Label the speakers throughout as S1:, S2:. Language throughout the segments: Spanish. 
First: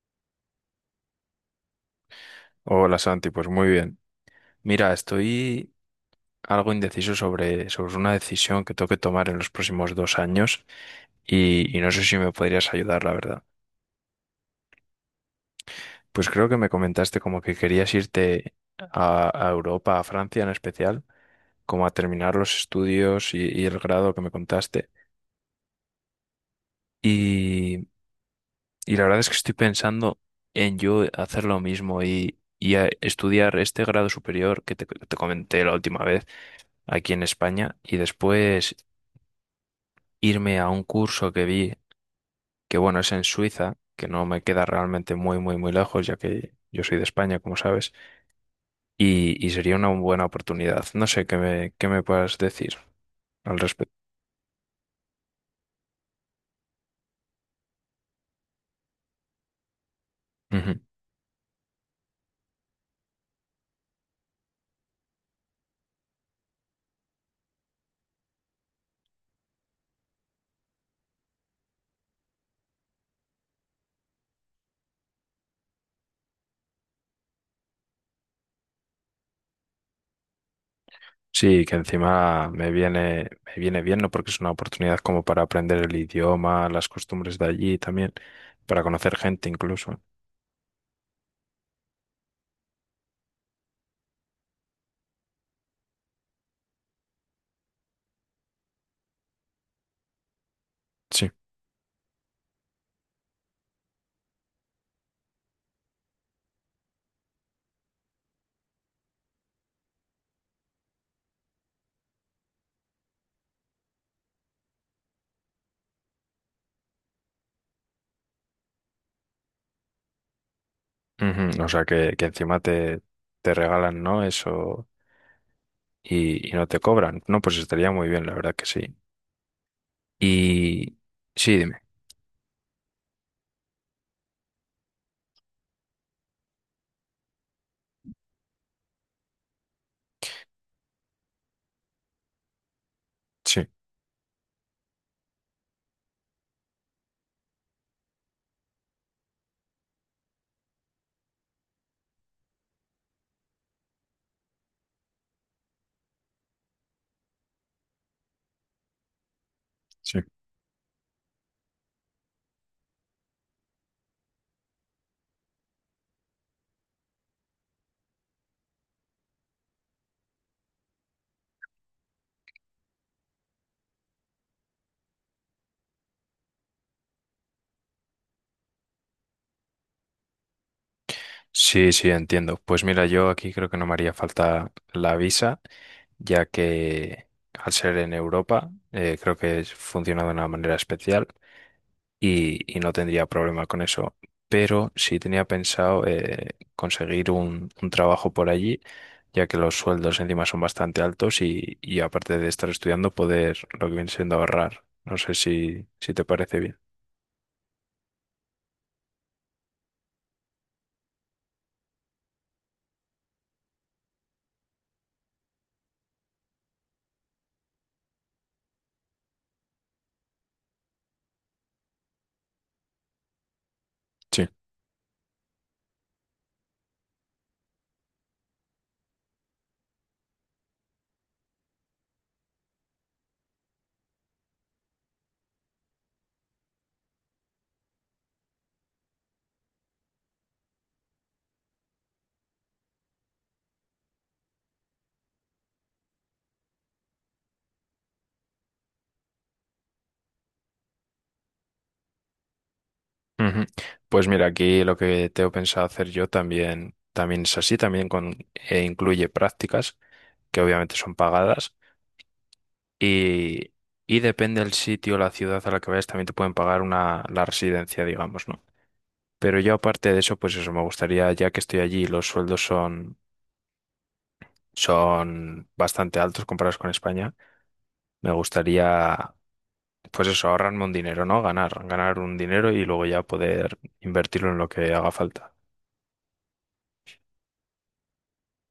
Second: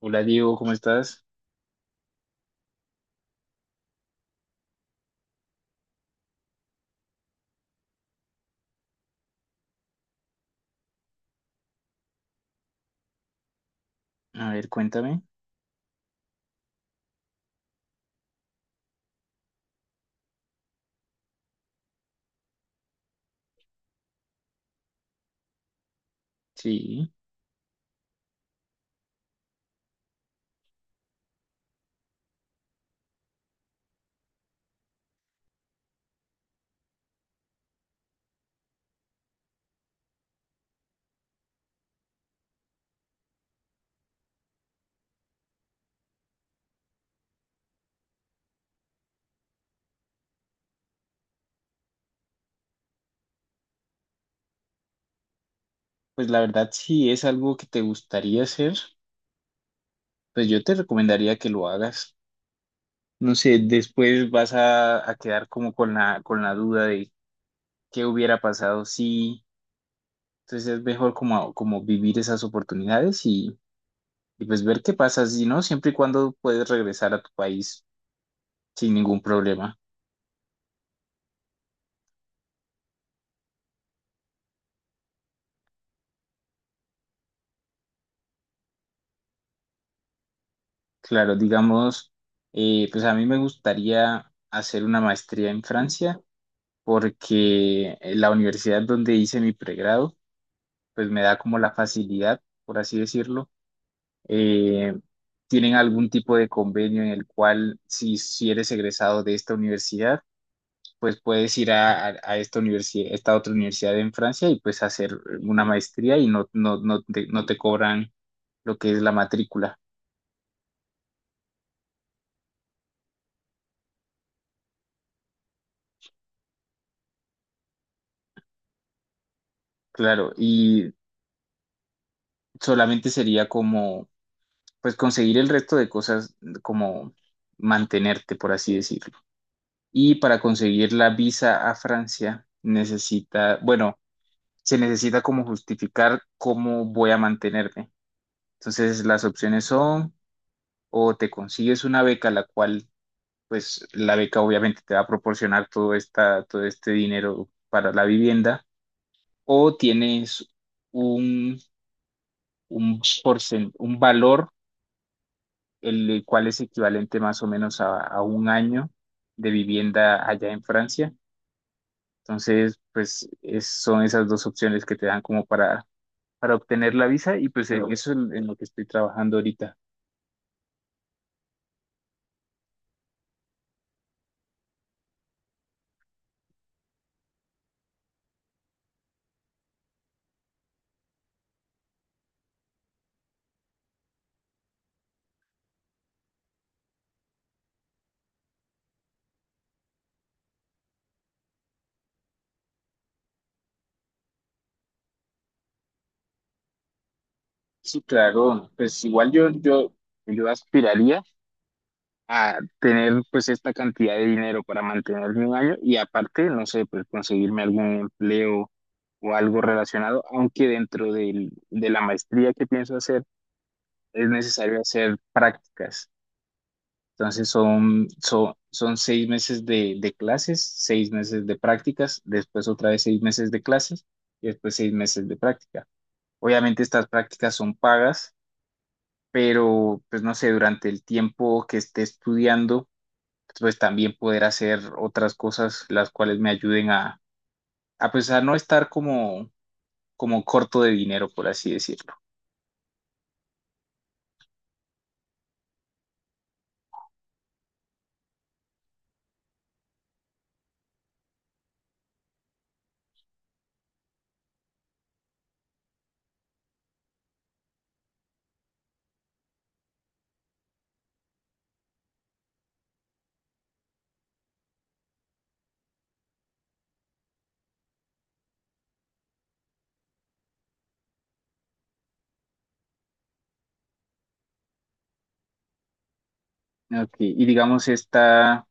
S1: Hola Diego, ¿cómo estás?
S2: Hola Santi, pues muy bien. Mira, estoy algo indeciso sobre una decisión que tengo que tomar en los próximos dos años y no sé si me podrías ayudar, la verdad.
S1: A ver, cuéntame.
S2: Pues creo que me comentaste como que querías irte a Europa, a Francia en especial, como a terminar los estudios y el grado que me contaste.
S1: Sí,
S2: Y, y la verdad es que estoy pensando en yo hacer lo mismo y estudiar este grado superior que te comenté la última vez aquí en España y después irme a un curso que vi, que bueno, es en Suiza, que no me queda realmente muy, muy, muy lejos, ya que yo soy de España, como sabes, y sería una buena oportunidad. No sé qué me puedas decir al respecto.
S1: pues la verdad, si es algo que te gustaría hacer, pues yo te
S2: Ujú.
S1: recomendaría que lo hagas. No sé, después vas a quedar como con la duda de qué hubiera pasado si. Entonces es mejor como vivir esas oportunidades y pues ver qué pasa, si no, siempre y cuando puedes regresar a tu país sin ningún problema.
S2: Sí, que encima me viene bien, ¿no? Porque es una oportunidad como para aprender el idioma, las costumbres de allí también, para conocer gente incluso.
S1: Claro, digamos, pues a mí me gustaría hacer una maestría en Francia porque la universidad donde hice mi pregrado, pues me
S2: Sí.
S1: da como la facilidad, por así decirlo. Eh, tienen algún tipo de convenio en el cual si eres egresado de esta universidad, pues puedes ir a esta universidad, esta otra universidad en Francia y pues hacer una maestría y no te cobran lo que es la matrícula,
S2: Ujú. O sea, que encima te regalan, ¿no? Eso y no te cobran. No, pues estaría muy bien, la verdad que sí.
S1: claro, y
S2: Y sí, dime.
S1: solamente sería como, pues conseguir el resto de cosas, como mantenerte, por así decirlo. Y para conseguir la visa a Francia,
S2: Sí,
S1: bueno, se necesita como justificar cómo voy a mantenerme. Entonces, las opciones son o te consigues una beca, la cual, pues, la beca obviamente te va a proporcionar todo este dinero para la vivienda, o
S2: sí.
S1: tienes un, un valor, el cual es equivalente más o menos a un año de vivienda allá en Francia. Entonces, pues son esas dos opciones que te dan como para obtener la visa y pues en eso es en lo que estoy trabajando ahorita.
S2: Sí, sí, entiendo. Pues mira, yo aquí creo que no me haría falta la visa, ya que al ser en Europa, creo que funciona de una manera especial y no tendría problema con eso. Pero sí tenía pensado conseguir un trabajo por allí, ya que los sueldos encima son bastante altos y aparte de estar estudiando, poder lo que viene siendo ahorrar. No sé si te parece bien.
S1: Sí, claro, pues igual yo aspiraría a tener pues esta cantidad de dinero para mantenerme un año y aparte, no sé, pues conseguirme algún empleo o algo relacionado, aunque dentro del- de la maestría que pienso hacer es
S2: Sí.
S1: necesario hacer prácticas. Entonces son 6 meses de clases, 6 meses de prácticas, después otra vez 6 meses de clases y después 6 meses de práctica. Obviamente estas prácticas son pagas, pero pues no sé, durante el tiempo que esté estudiando, pues también poder hacer otras cosas las cuales me ayuden a, pues a no estar como, como corto de dinero, por así decirlo.
S2: Ujú. Pues mira, aquí lo que tengo pensado hacer yo también es así, también con, e incluye prácticas, que obviamente son pagadas, y, y depende del sitio, la ciudad a la que vayas, también te pueden pagar una, la residencia, digamos, ¿no? Pero yo aparte de eso, pues eso, me gustaría, ya que estoy allí, los sueldos son bastante altos comparados con España, me gustaría, pues eso, ahorrarme un dinero, ¿no? Ganar un dinero y luego ya poder invertirlo en lo que haga falta.
S1: Ok. Y digamos, esta,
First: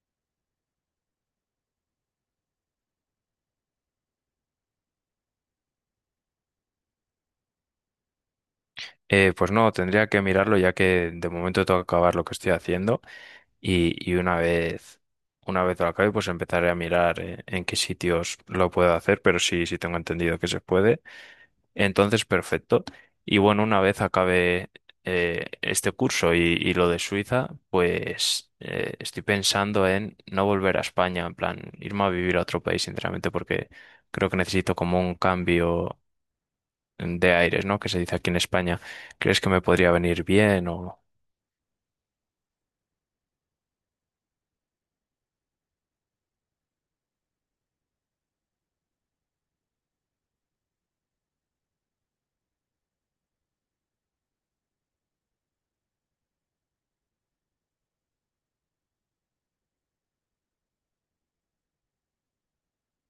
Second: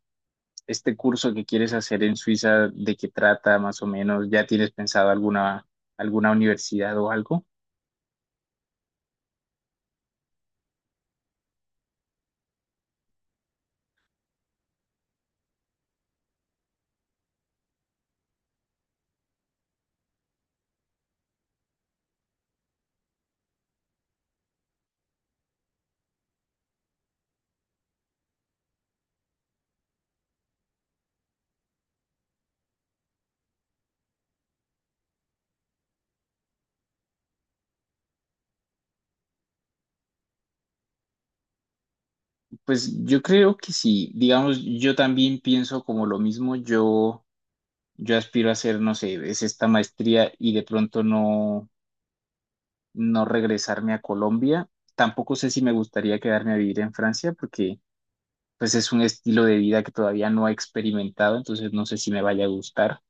S1: este curso que quieres hacer en Suiza, ¿de qué trata más o menos? ¿Ya tienes pensado alguna universidad o algo?
S2: Pues no, tendría que mirarlo ya que de momento tengo que acabar lo que estoy haciendo y una vez lo acabe, pues empezaré a mirar en qué sitios lo puedo hacer, pero sí, sí tengo entendido que se puede. Entonces, perfecto. Y bueno, una vez acabe este curso y lo de Suiza, pues estoy pensando en no volver a España, en plan, irme a vivir a otro país, sinceramente, porque creo que necesito como un cambio de aires, ¿no? Que se dice aquí en España. ¿Crees que me podría venir bien o...?
S1: Pues yo creo que sí. Digamos, yo también pienso como lo mismo. Yo aspiro a hacer, no sé, es esta maestría y de pronto no regresarme a Colombia. Tampoco sé si me gustaría quedarme a vivir en Francia porque pues es un estilo de vida que todavía no he experimentado, entonces no sé si me vaya a gustar.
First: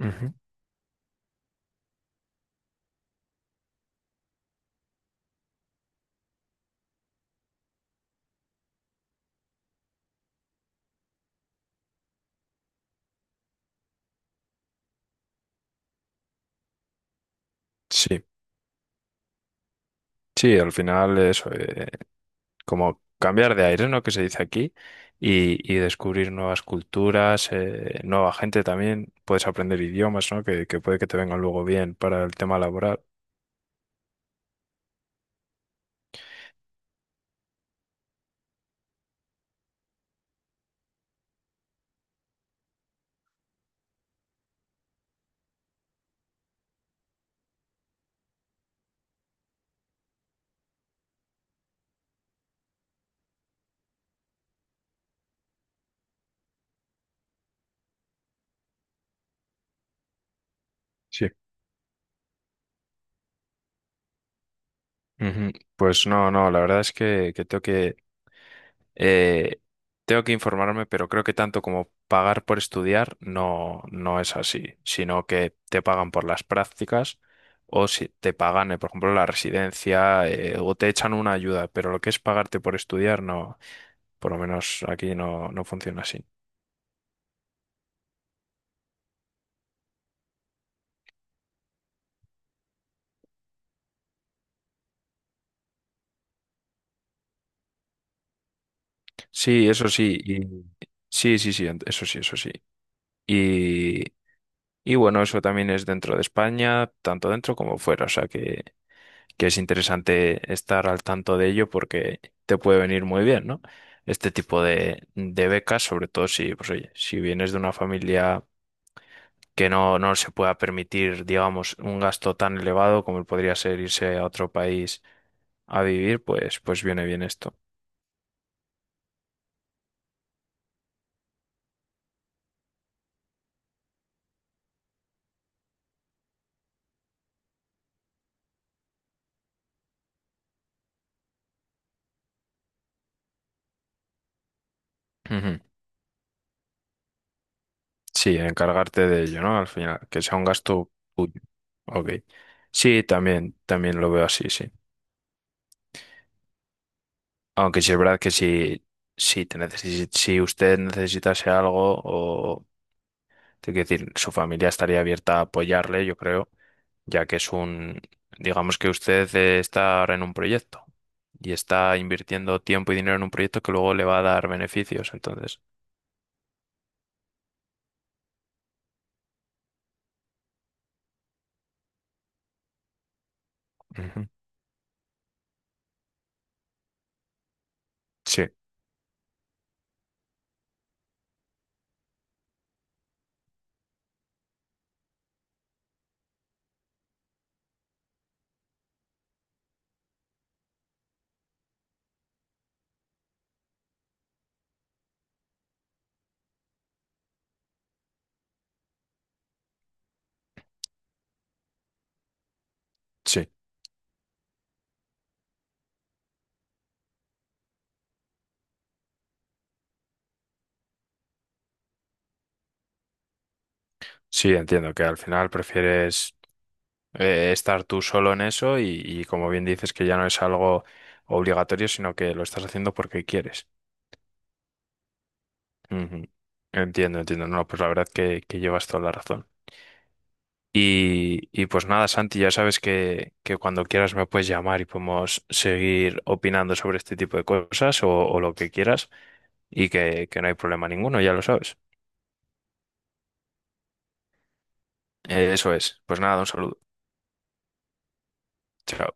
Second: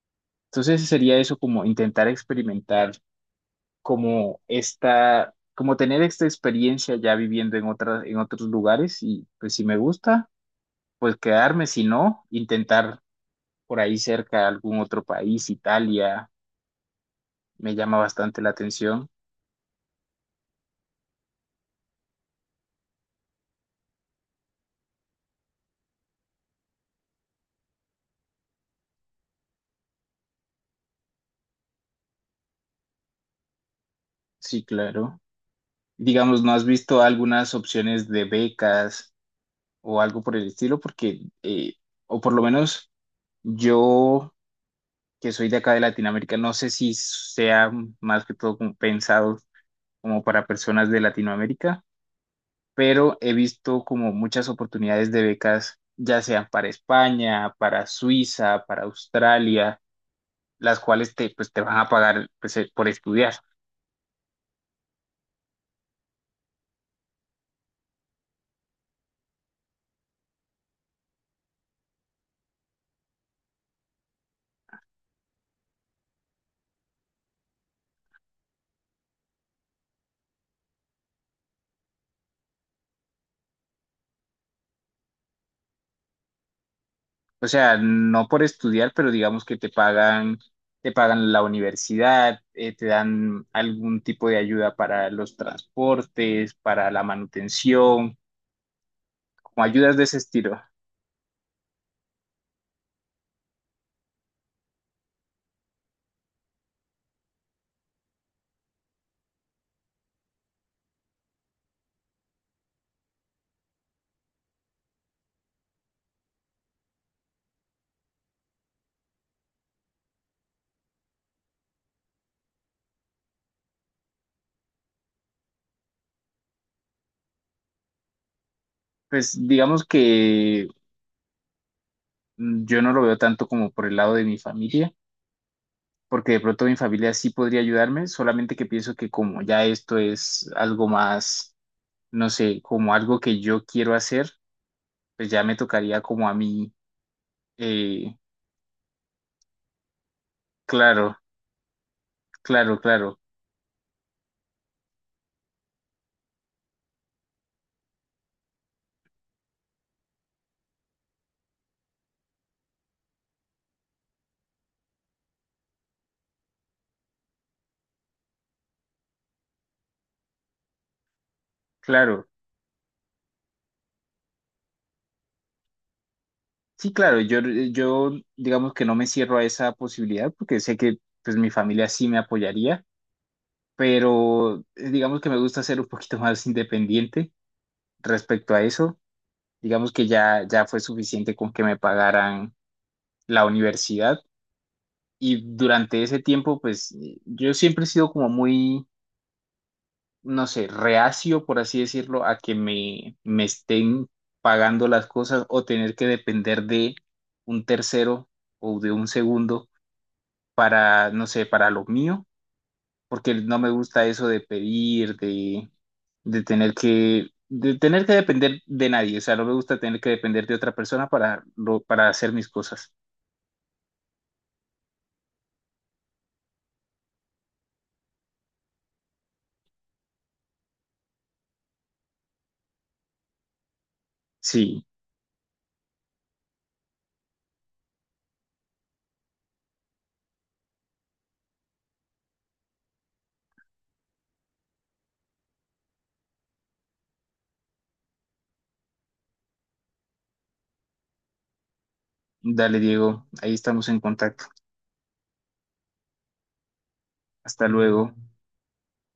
S2: Ujú.
S1: Entonces sería eso como intentar experimentar como tener esta experiencia ya viviendo en otros lugares y pues si me gusta, pues quedarme, si no, intentar por ahí cerca algún otro país. Italia me llama
S2: Sí,
S1: bastante la atención.
S2: sí, al final eso, como cambiar de aire, ¿no? Que se dice aquí, y descubrir nuevas culturas, nueva gente también, puedes aprender idiomas, ¿no? Que puede que te vengan luego bien para el tema laboral.
S1: Sí, claro. Digamos, ¿no has visto algunas opciones de becas o algo por el estilo? Porque, o por lo menos yo, que soy de acá de Latinoamérica, no sé si sea más que todo como pensado como para personas de Latinoamérica, pero he visto como muchas oportunidades de becas, ya sean para España, para Suiza, para Australia, las cuales
S2: Sí.
S1: pues, te van a pagar pues, por estudiar.
S2: Ujú. Pues no, no, la verdad es que Eh, tengo que informarme, pero creo que tanto como pagar por estudiar no, no es así, sino que te pagan por las prácticas o si te pagan, por ejemplo, la residencia o te echan una ayuda, pero lo que es pagarte por estudiar no, por lo menos aquí no, no funciona así.
S1: O sea, no por estudiar, pero digamos que te pagan la universidad, te dan algún tipo de ayuda para los transportes, para la manutención, como
S2: Sí, eso
S1: ayudas de ese
S2: sí,
S1: estilo.
S2: sí, sí, sí, eso sí, eso sí. Y, y bueno, eso también es dentro de España, tanto dentro como fuera, o sea que es interesante estar al tanto de ello porque te puede venir muy bien, ¿no? Este tipo de becas, sobre todo si, pues, oye, si vienes de una familia que no se pueda permitir, digamos, un gasto tan elevado como podría ser irse a otro país a vivir, pues viene bien esto.
S1: Pues digamos que yo no lo veo tanto como por el lado de mi familia porque de pronto mi familia sí podría ayudarme, solamente que pienso que como ya esto es algo más, no sé, como algo que yo quiero hacer, pues ya me
S2: Ujú.
S1: tocaría como a mí, eh,
S2: Sí, encargarte de ello, ¿no? Al final, que sea un gasto
S1: claro,
S2: tuyo. Ok.
S1: claro,
S2: Sí,
S1: claro,
S2: también lo veo así, sí. Aunque sí es verdad que si usted necesitase algo. Es decir, su familia estaría abierta a apoyarle, yo creo, ya que es un, digamos que usted está ahora en un proyecto y está
S1: claro.
S2: invirtiendo tiempo y dinero en un proyecto que luego le va a dar beneficios. Entonces.
S1: Sí, claro, yo digamos que no me cierro a esa posibilidad porque sé que pues mi familia sí me apoyaría,
S2: Ujú.
S1: pero digamos que me gusta ser un poquito más independiente
S2: Sí,
S1: respecto a eso. Digamos que ya, ya fue suficiente con que me pagaran la universidad. Y durante ese tiempo, pues yo siempre he sido como muy, no sé, reacio, por así decirlo, a que me estén pagando las cosas o tener que depender de un tercero o de un segundo para, no sé, para lo mío, porque
S2: sí,
S1: no me gusta eso de pedir, de tener que depender de nadie, o sea, no me gusta tener que depender de otra persona para, para hacer mis cosas.
S2: sí, entiendo que al final prefieres estar tú solo en eso y como bien dices que ya no es algo obligatorio, sino que lo estás haciendo porque quieres.
S1: Sí,
S2: Ujú. Entiendo, entiendo. No, pues la verdad que llevas toda la razón. Y pues nada, Santi, ya sabes que cuando quieras me puedes llamar y podemos seguir opinando sobre este tipo de cosas o lo que quieras y que no hay problema ninguno, ya lo sabes.
S1: dale, Diego, ahí estamos en contacto.
S2: Eso es. Pues nada, un saludo.
S1: Hasta luego.
S2: Chao.